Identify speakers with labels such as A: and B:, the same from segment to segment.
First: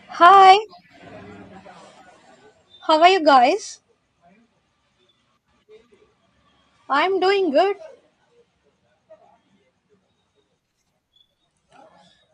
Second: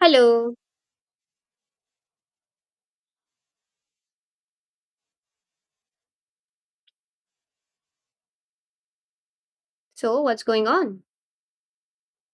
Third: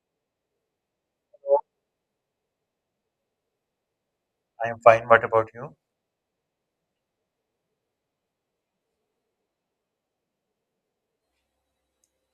A: Hello.
B: Hi, how are you guys?
C: I am fine. What about you?
B: I'm doing good.
A: So, what's going on?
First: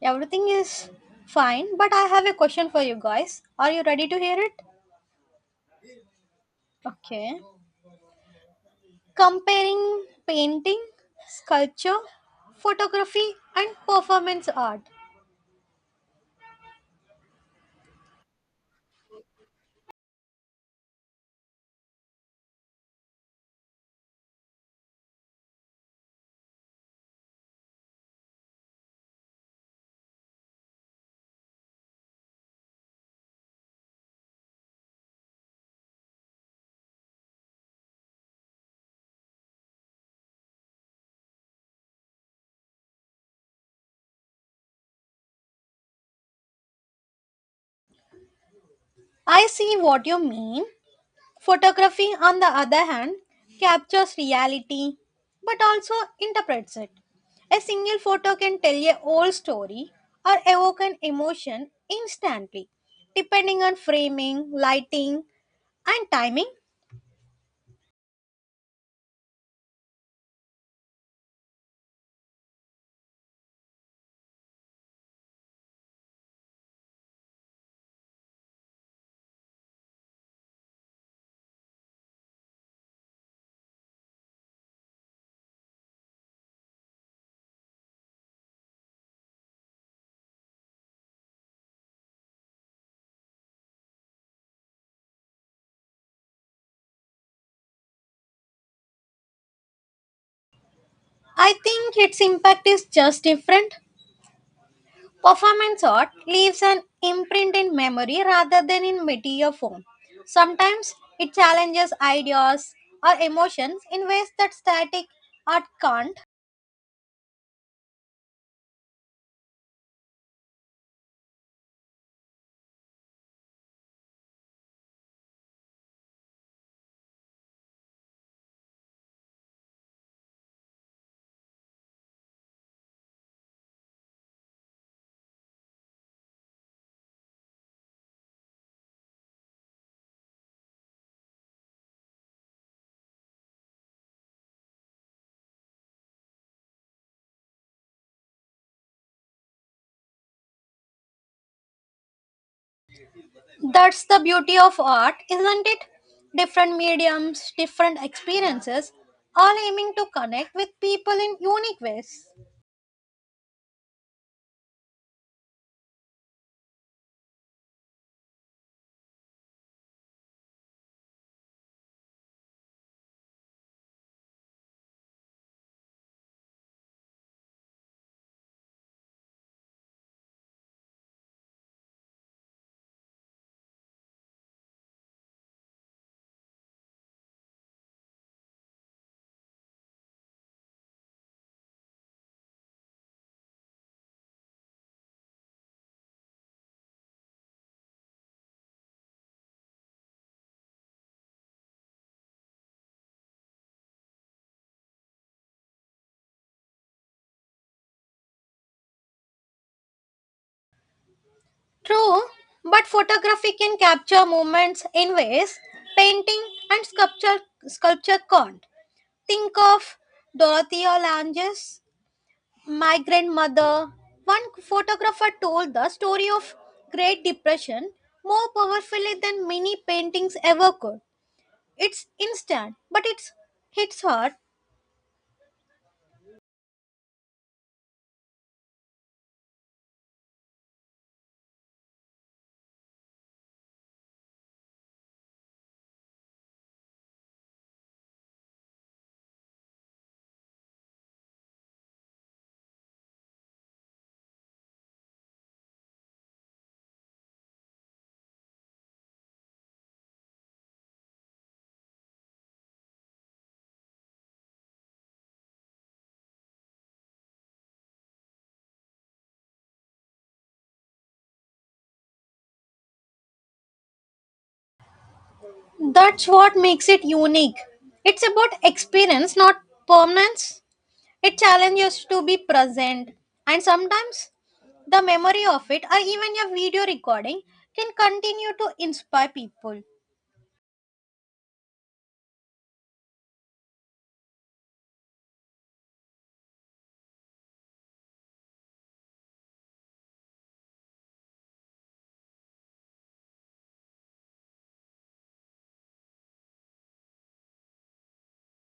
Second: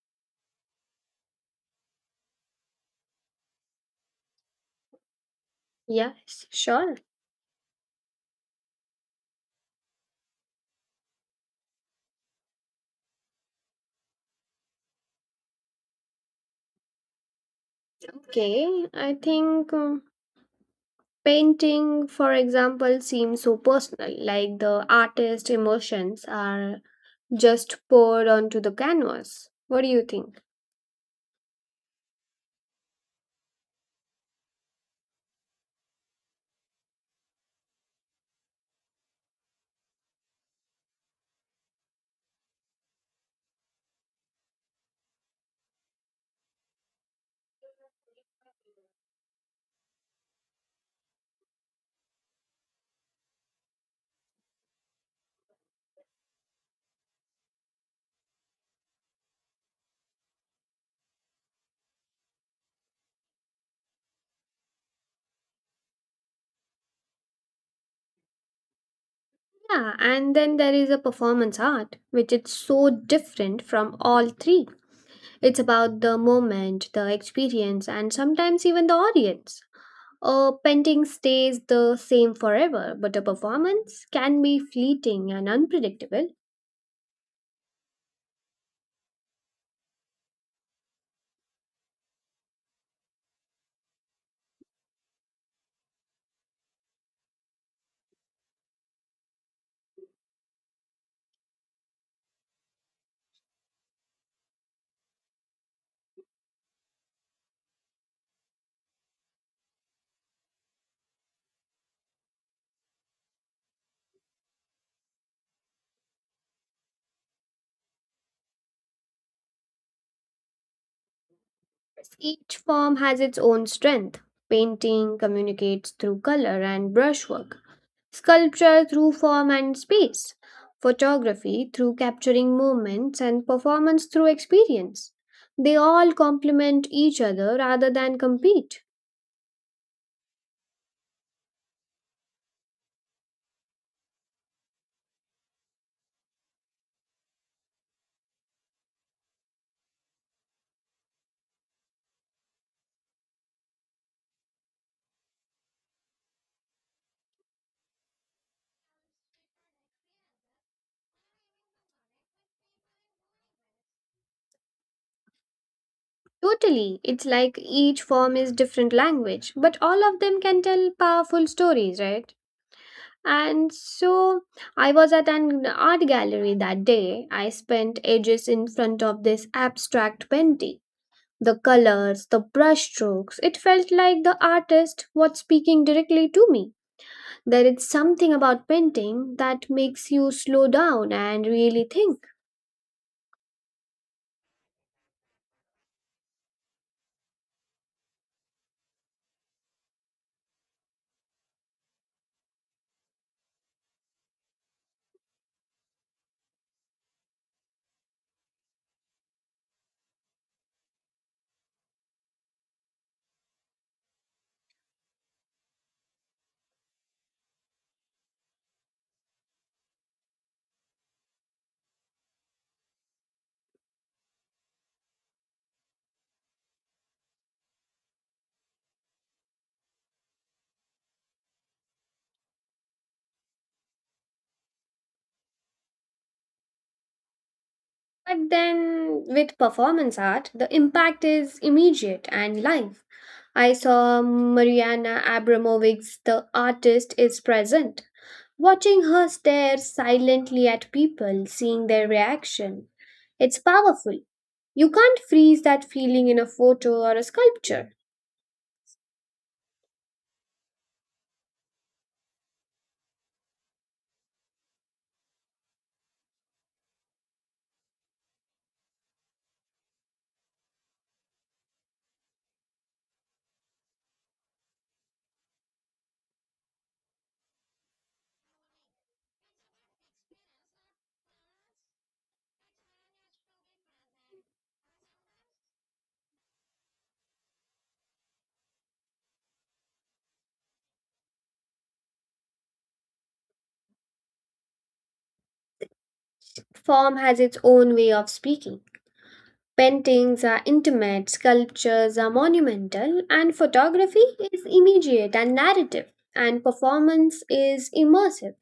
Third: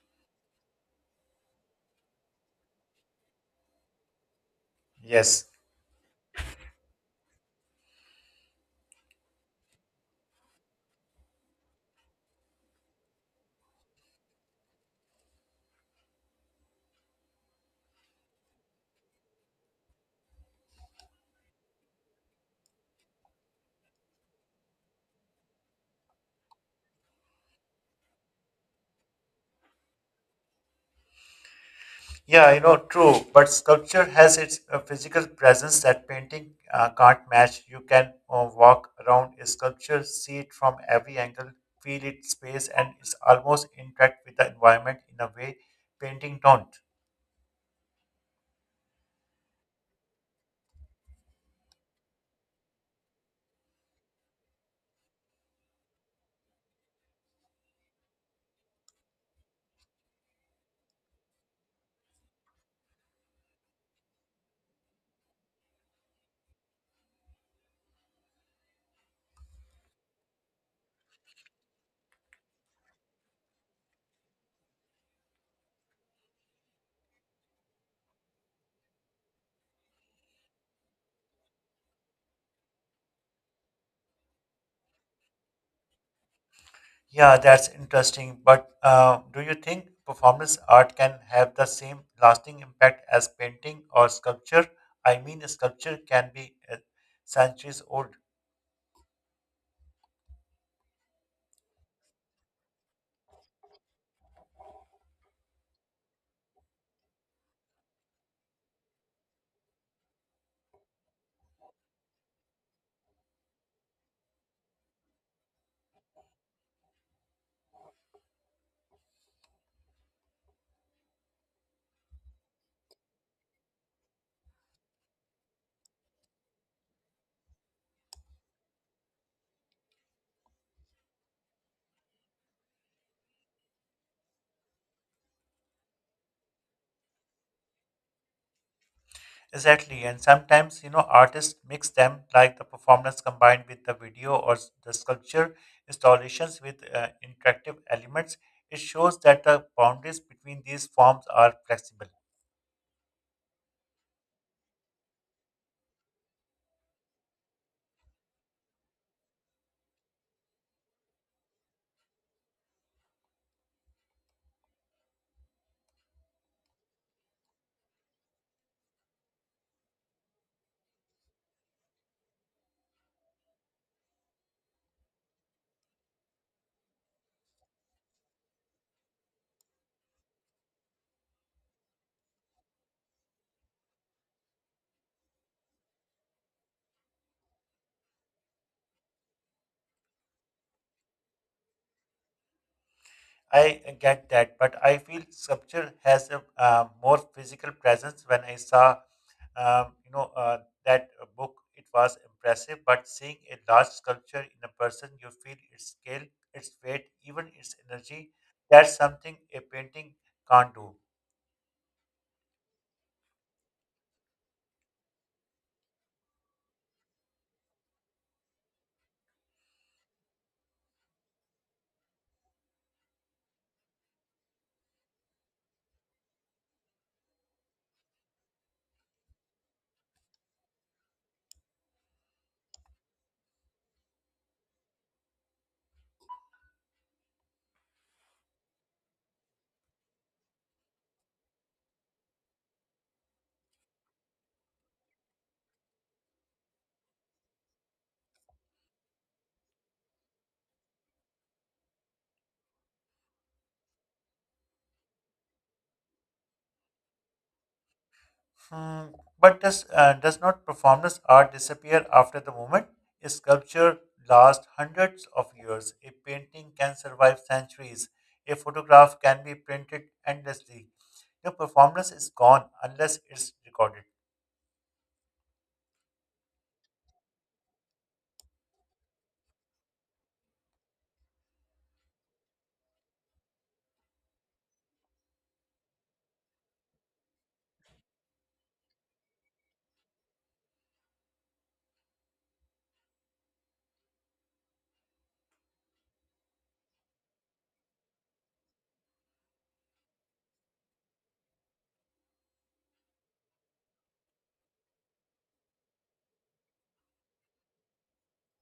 B: Everything is fine, but I have a question for you guys. Are you ready to hear it?
C: Yes.
A: Yes, sure.
B: Okay. Comparing painting, sculpture, photography, and performance art.
A: Okay, I think painting, for example, seems so personal, like the artist's emotions are just poured onto the canvas. What do you think?
C: Yeah, you know, true. But sculpture has its physical presence that painting can't match. You can walk around a sculpture, see it from every angle, feel its space, and it's almost interact with the environment in a way painting don't.
B: I see what you mean. Photography, on the other hand, captures reality but also interprets it. A single photo can tell a whole story or evoke an emotion instantly, depending on framing, lighting, and timing.
A: Yeah, and then there is a performance art, which is so different from all three. It's about the moment, the experience, and sometimes even the audience. A painting stays the same forever, but a performance can be fleeting and unpredictable.
C: Yeah, that's interesting. But do you think performance art can have the same lasting impact as painting or sculpture? I mean, a sculpture can be centuries old.
B: I think its impact is just different. Performance art leaves an imprint in memory rather than in material form. Sometimes it challenges ideas or emotions in ways that static art can't.
A: Each form has its own strength. Painting communicates through color and brushwork, sculpture through form and space, photography through capturing moments, and performance through experience. They all complement each other rather than compete.
C: Exactly, and sometimes you know artists mix them like the performance combined with the video or the sculpture installations with interactive elements. It shows that the boundaries between these forms are flexible.
B: That's the beauty of art, isn't it? Different mediums, different experiences, all aiming to connect with people in unique ways.
A: Totally, it's like each form is different language, but all of them can tell powerful stories, right? And so I was at an art gallery that day. I spent ages in front of this abstract painting. The colors, the brushstrokes, it felt like the artist was speaking directly to me. There is something about painting that makes you slow down and really think.
C: I get that, but I feel sculpture has a more physical presence. When I saw, um, you know, uh, that book, it was impressive. But seeing a large sculpture in a person, you feel its scale, its weight, even its energy. That's something a painting can't do.
B: True, but photography can capture moments in ways painting and sculpture can't. Think of Dorothea Lange's My Grandmother. One photographer told the story of Great Depression more powerfully than many paintings ever could. It's instant, but it's hits hard.
A: But then with performance art, the impact is immediate and live. I saw Mariana Abramovic's The Artist is Present. Watching her stare silently at people, seeing their reaction, it's powerful. You can't freeze that feeling in a photo or a sculpture.
C: Hmm, but does not performance art disappear after the moment? A sculpture lasts hundreds of years. A painting can survive centuries. A photograph can be printed endlessly. The performance is gone unless it's recorded.
B: That's what makes it unique. It's about experience, not permanence. It challenges to be present, and sometimes the memory of it, or even your video recording, can continue to inspire people.
A: Form has its own way of speaking. Paintings are intimate, sculptures are monumental, and photography is immediate and narrative, and performance is immersive.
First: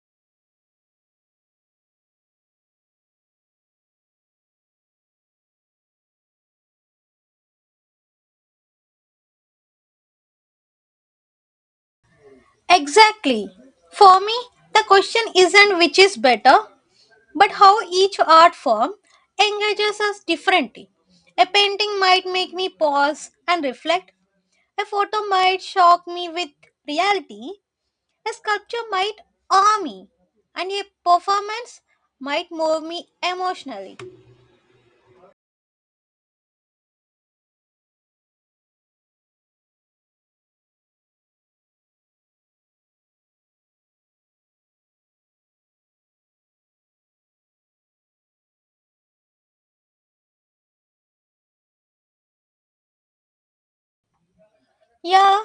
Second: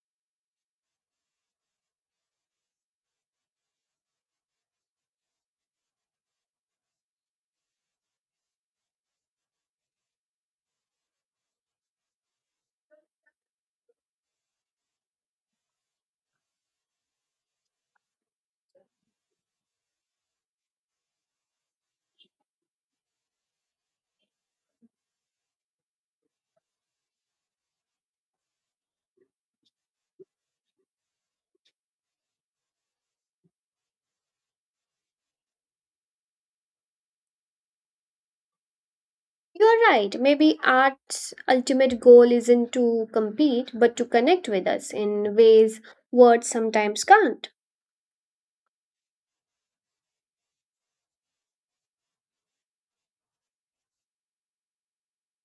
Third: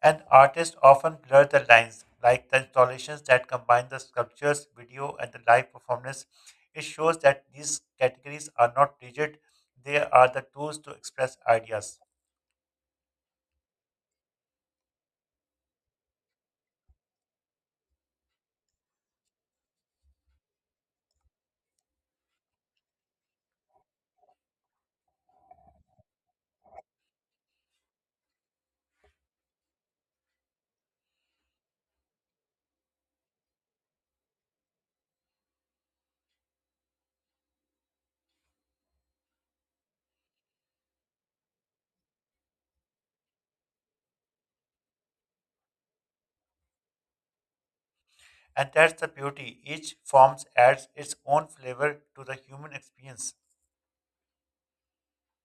C: And artists often blur the lines, like the installations that combine the sculptures, video, and the live performance. It shows that these categories are not rigid; they are the tools to express ideas.
B: Exactly. For me, the question isn't which is better, but how each art form engages us differently. A painting might make me pause and reflect, a photo might shock me with reality, a sculpture might awe me, and a performance might move me emotionally.
A: You're right, maybe art's ultimate goal isn't to compete but to connect with us in ways words sometimes can't.
C: And that's the beauty. Each form adds its own flavor to the human experience.
B: Yeah,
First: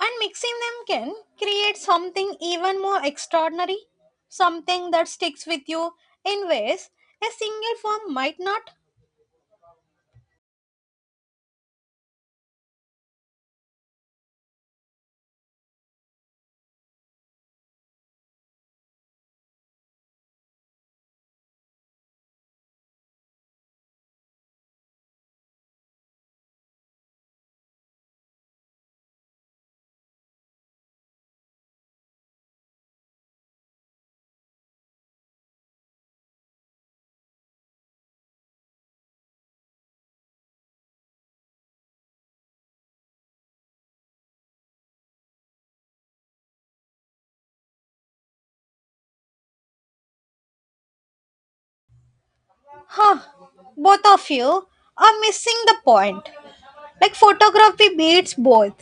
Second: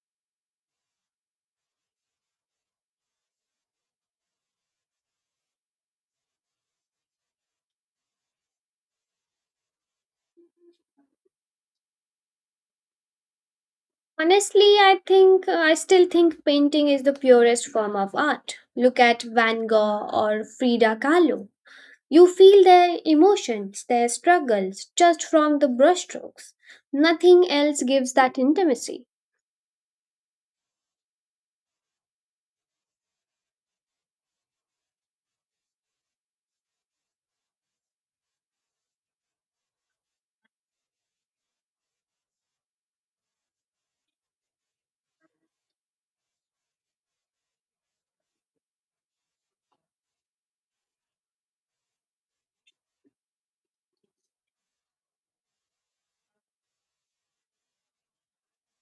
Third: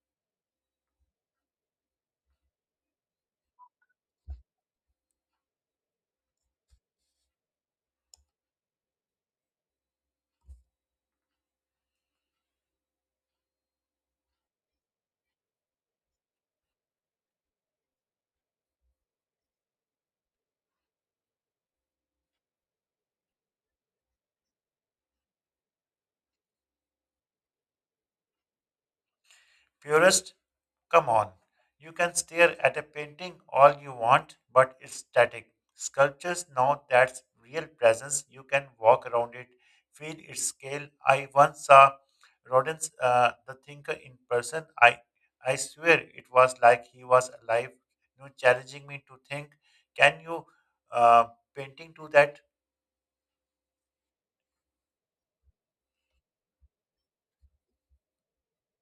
B: and mixing them can create something even more extraordinary, something that sticks with you in ways a single form might not.
A: Honestly, I still think painting is the purest form of art. Look at Van Gogh or Frida Kahlo. You feel their emotions, their struggles, just from the brushstrokes. Nothing else gives that intimacy.
C: Purist, come on. You can stare at a painting all you want, but it's static. Sculptures know that's real presence. You can walk around it, feel its scale. I once saw Rodin's The Thinker in person. I swear it was like he was alive, you know, challenging me to think. Can you uh, painting do that?
B: Huh, both of you are missing the point. Like photography beats both.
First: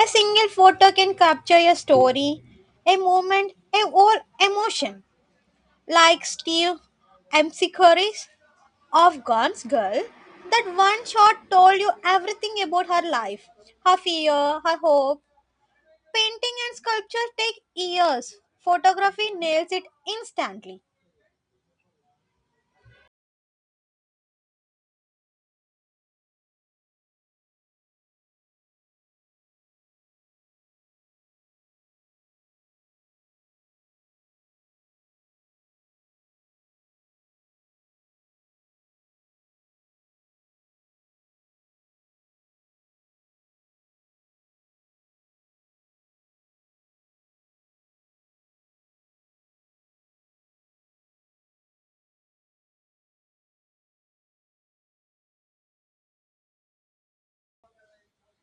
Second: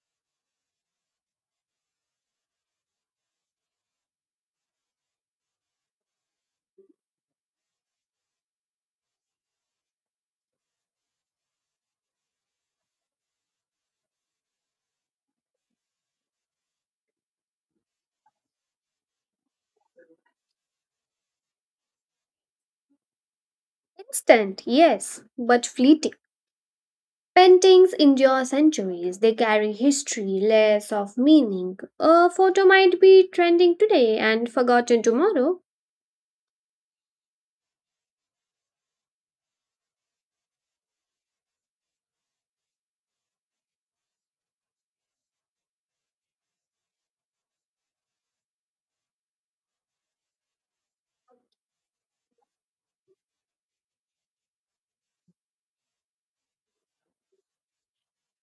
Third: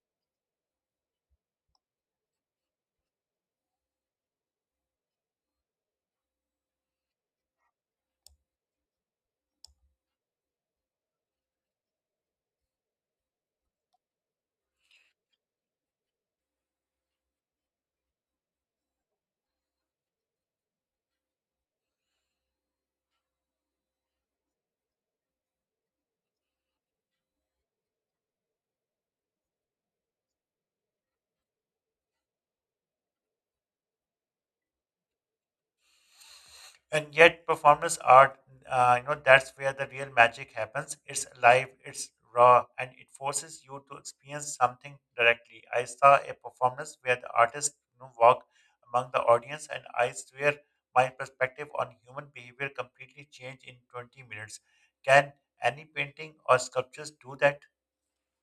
B: A single photo can capture a story, a moment, a or emotion. Like Steve Amsicori's of Gone Girl, that one shot told you everything about her life, her fear, her hope. Painting and sculpture take years. Photography nails it instantly.
A: Instant, yes, but fleeting. Paintings endure centuries. They carry history, layers of meaning. A photo might be trending today and forgotten tomorrow.
C: And yet performance art, you know, that's where the real magic happens. It's alive, it's raw, and it forces you to experience something directly. I saw a performance where the artist, you know, walked among the audience, and I swear my perspective on human behavior completely changed in 20 minutes. Can any painting or sculptures do that?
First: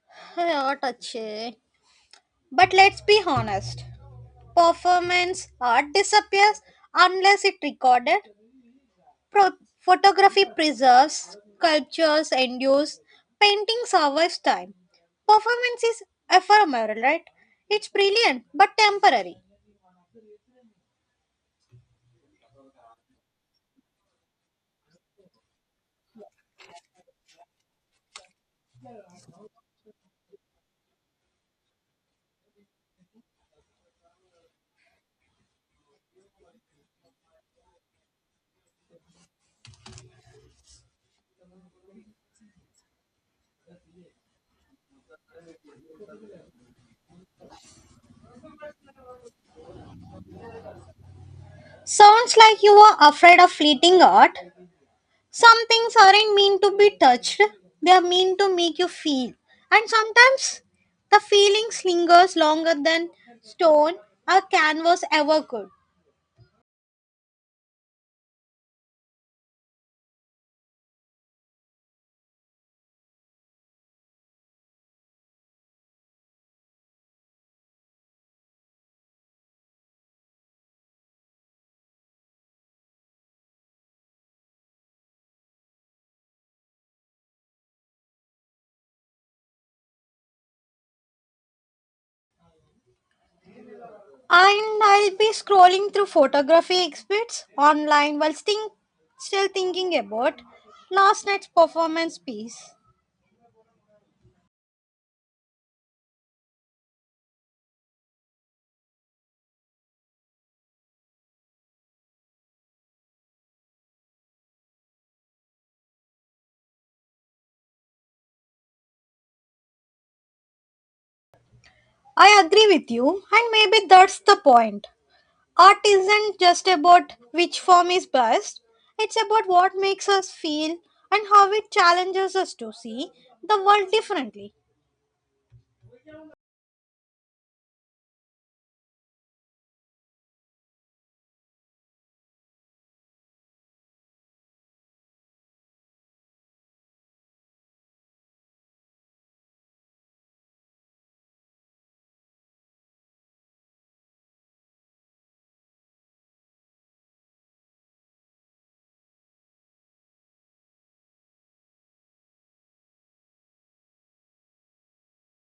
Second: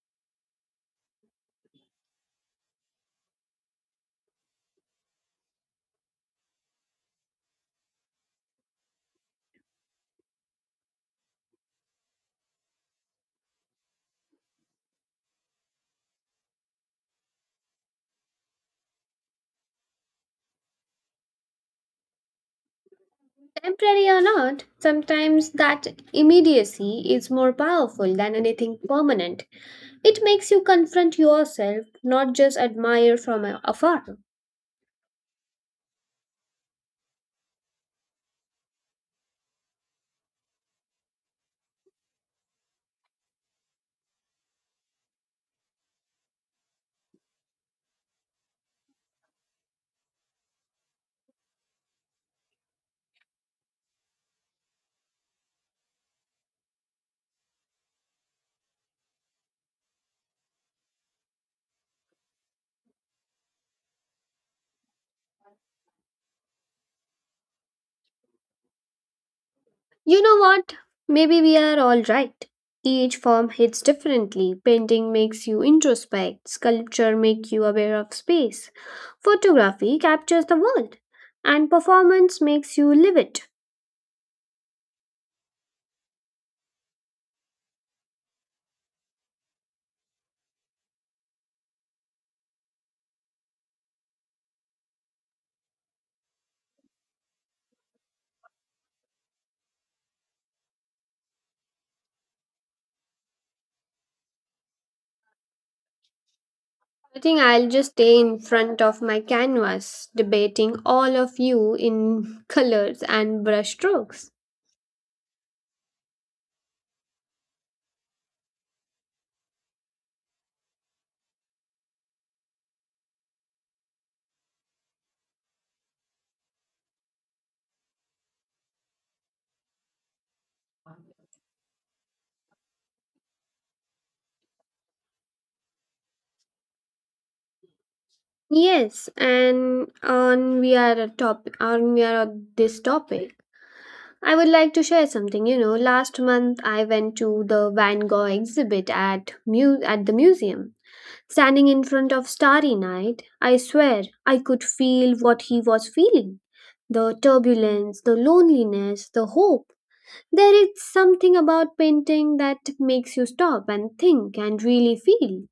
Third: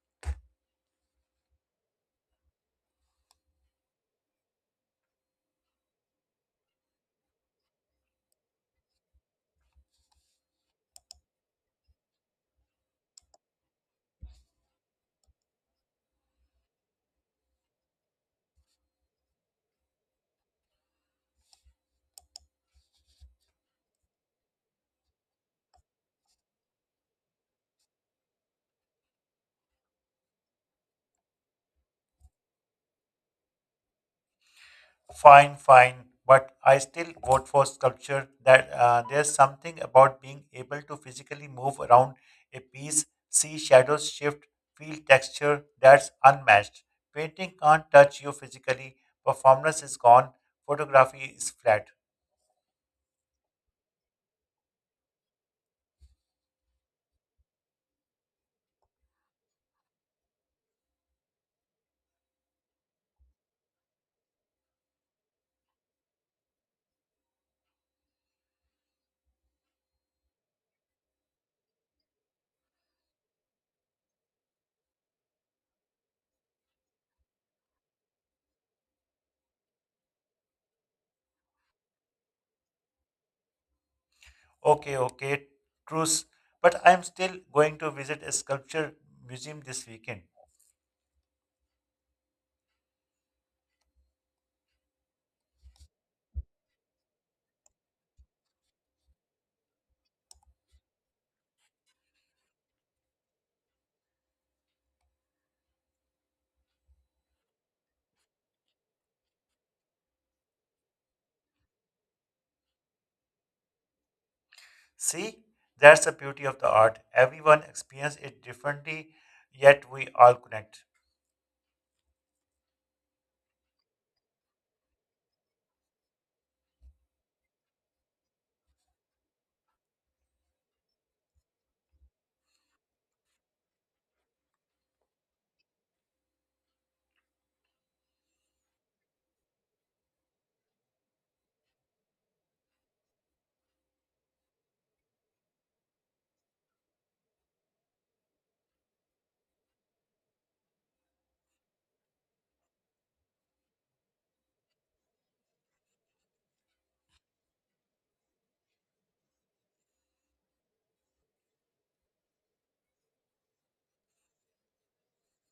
B: Yeah, touch it. But let's be honest. Performance art disappears unless it recorded. Photography preserves, sculptures endures, painting survives time. Performance is ephemeral, right? It's brilliant but temporary.
A: Temporary or not, sometimes that immediacy is more powerful than anything permanent. It makes you confront yourself, not just admire from afar.
C: Fine, fine, but I still vote for sculpture. That There's something about being able to physically move around a piece, see shadows shift, feel texture that's unmatched. Painting can't touch you physically. Performance is gone. Photography is flat.
B: Sounds like you are afraid of fleeting art. Some things aren't meant to be touched, they are meant to make you feel. And sometimes the feeling lingers longer than stone or canvas ever could.
A: You know what? Maybe we are all right. Each form hits differently. Painting makes you introspect, sculpture makes you aware of space, photography captures the world, and performance makes you live it.
C: Okay, okay, truce. But I'm still going to visit a sculpture museum this weekend.
B: And I'll be scrolling through photography exhibits online while still thinking about last night's performance piece.
A: I think I'll just stay in front of my canvas, debating all of you in colors and brush strokes.
C: See, that's the beauty of the art. Everyone experiences it differently, yet we all connect.
B: I agree with you, and maybe that's the point. Art isn't just about which form is best, it's about what makes us feel and how it challenges us to see the world differently.
A: Yes, and on we are a topic on we are on this topic. I would like to share something. You know, last month I went to the Van Gogh exhibit at the museum. Standing in front of Starry Night, I swear I could feel what he was feeling. The turbulence, the loneliness, the hope. There is something about painting that makes you stop and think and really feel.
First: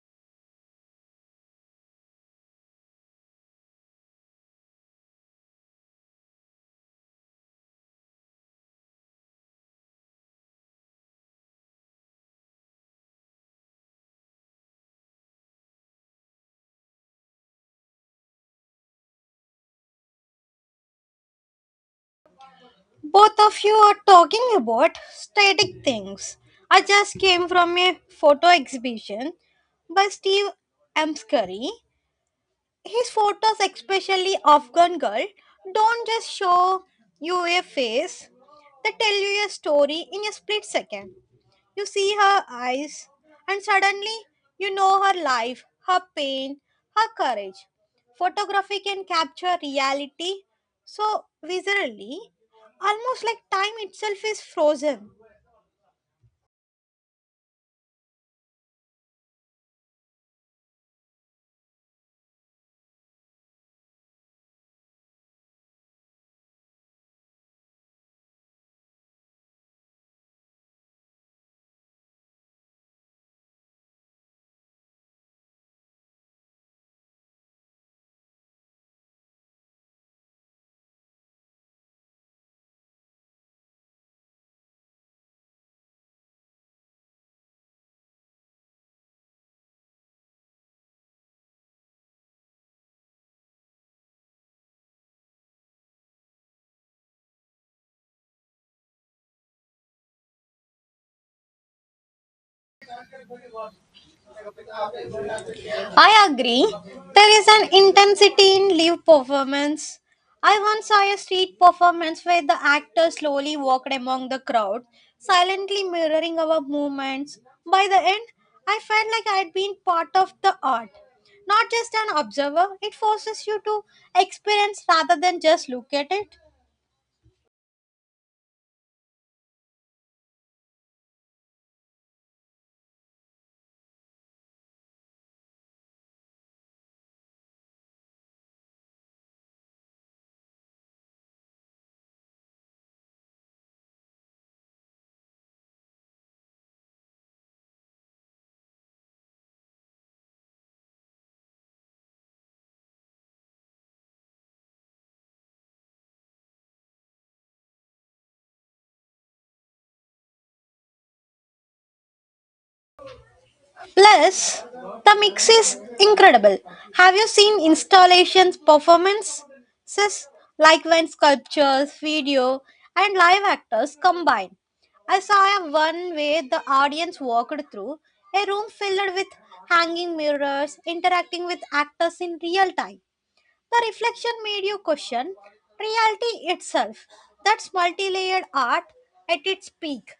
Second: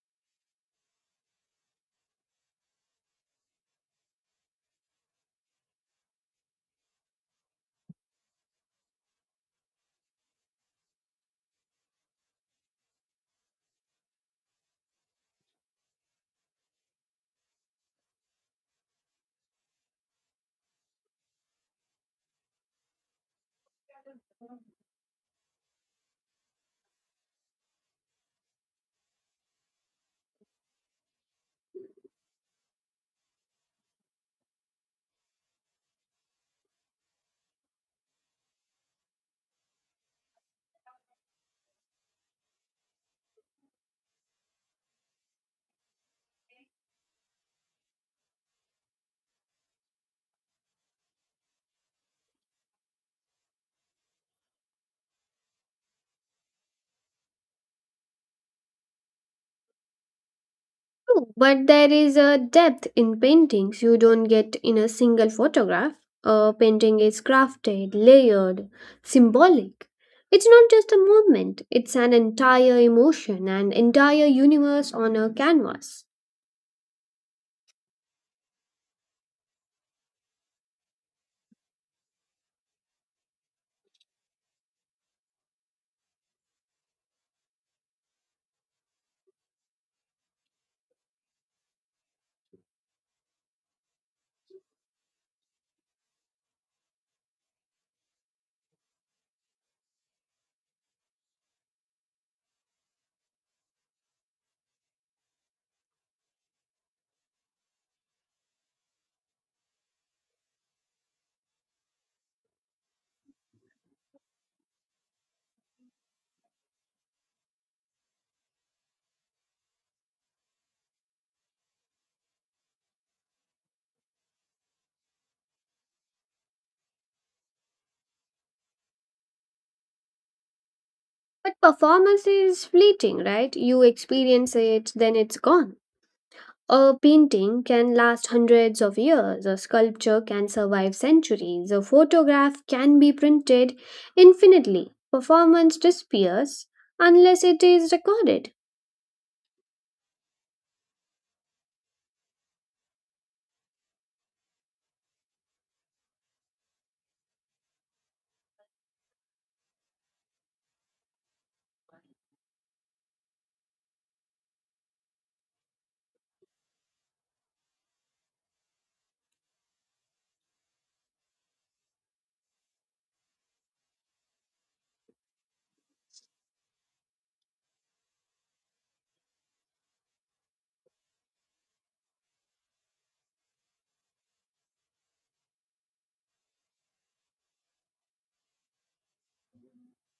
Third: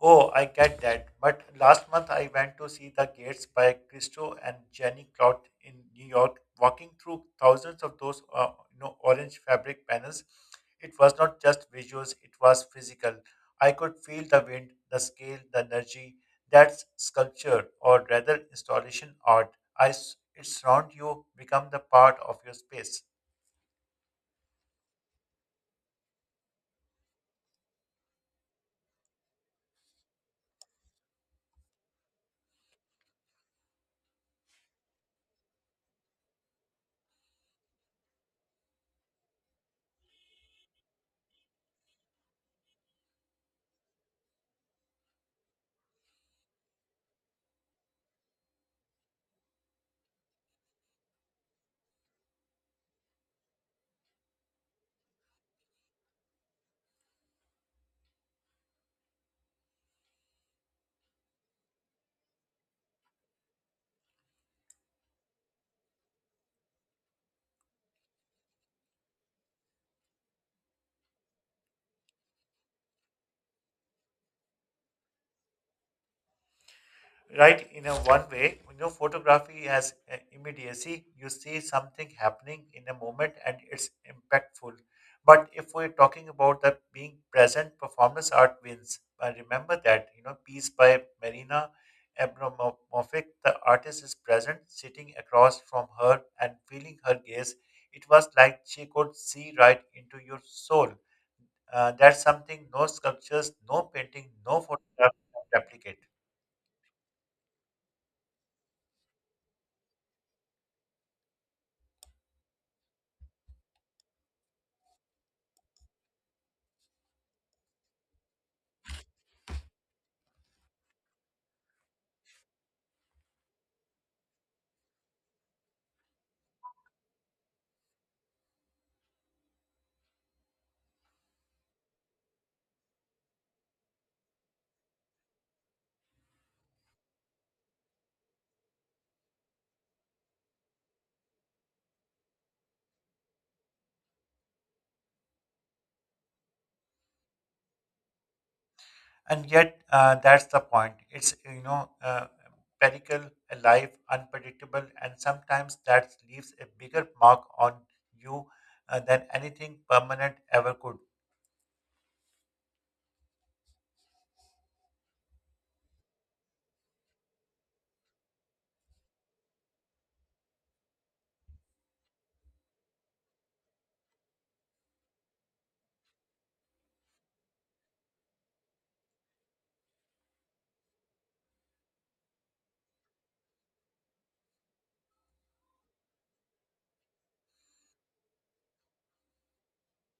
C: Oh, I get that. But last month I went to see The Gates by Christo and Jenny Clot in New York, walking through thousands of those orange fabric panels. It was not just visuals, it was physical. I could feel the wind, the scale, the energy. That's sculpture, or rather installation art. It surrounds you, become the part of your space.
B: Both of you are talking about static things. I just came from a photo exhibition by Steve Amscurry. His photos, especially Afghan Girl, don't just show you a face, they tell you a story in a split second. You see her eyes, and suddenly you know her life, her pain, her courage. Photography can capture reality so viscerally, almost like time itself is frozen.
A: True, but there is a depth in paintings you don't get in a single photograph. A painting is crafted, layered, symbolic. It's not just a movement, it's an entire emotion, an entire universe on a canvas.
C: Right, in a one way, you know, photography has immediacy. You see something happening in a moment and it's impactful. But if we're talking about that being present, performance art wins. Remember that, you know, piece by Marina Abramovic, The Artist is Present? Sitting across from her and feeling her gaze, it was like she could see right into your soul. That's something no sculptures, no painting, no photograph can replicate.
B: I agree. There is an intensity in live performance. I once saw a street performance where the actor slowly walked among the crowd, silently mirroring our movements. By the end, I felt like I had been part of the art. Not just an observer, it forces you to experience rather than just look at it.
A: But performance is fleeting, right? You experience it, then it's gone. A painting can last hundreds of years, a sculpture can survive centuries, a photograph can be printed infinitely. Performance disappears unless it is recorded.
C: And yet, that's the point. It's, pericled, alive, unpredictable, and sometimes that leaves a bigger mark on you than anything permanent ever could.
B: Plus, the mix is incredible. Have you seen installations, performances like when sculptures, video, and live actors combine? I saw a one where the audience walked through a room filled with hanging mirrors, interacting with actors in real time. The reflection made you question reality itself. That's multi layered art at its peak.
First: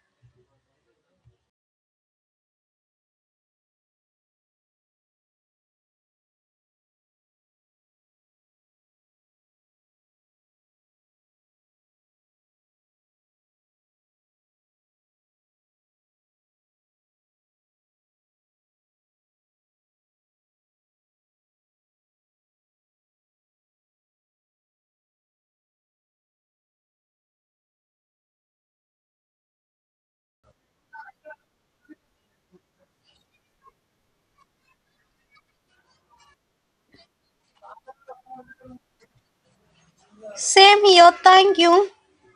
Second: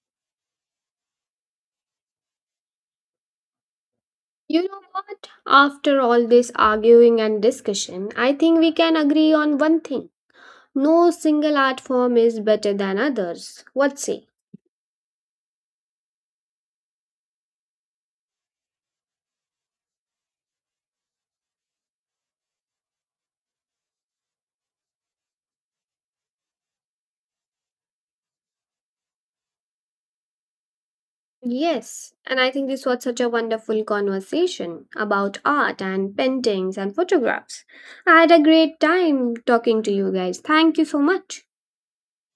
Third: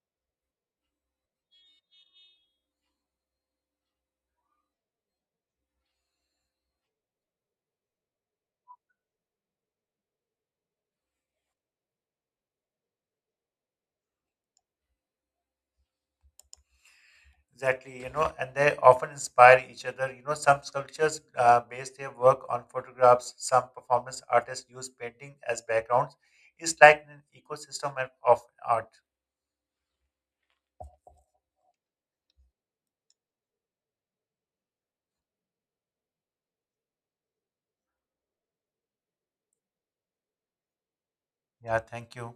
A: You know what? After all this arguing and discussion, I think we can agree on one thing. No single art form is better than others. What say?
C: Exactly, you know, and they often inspire each other. You know, some sculptures base their work on photographs. Some performance artists use painting as backgrounds. It's like an ecosystem of art.
A: Yes, and I think this was such a wonderful conversation about art and paintings and photographs. I had a great time talking to you guys. Thank
B: Same
A: you so
B: here,
A: much.
B: thank
C: Yeah,
B: you.
C: thank you.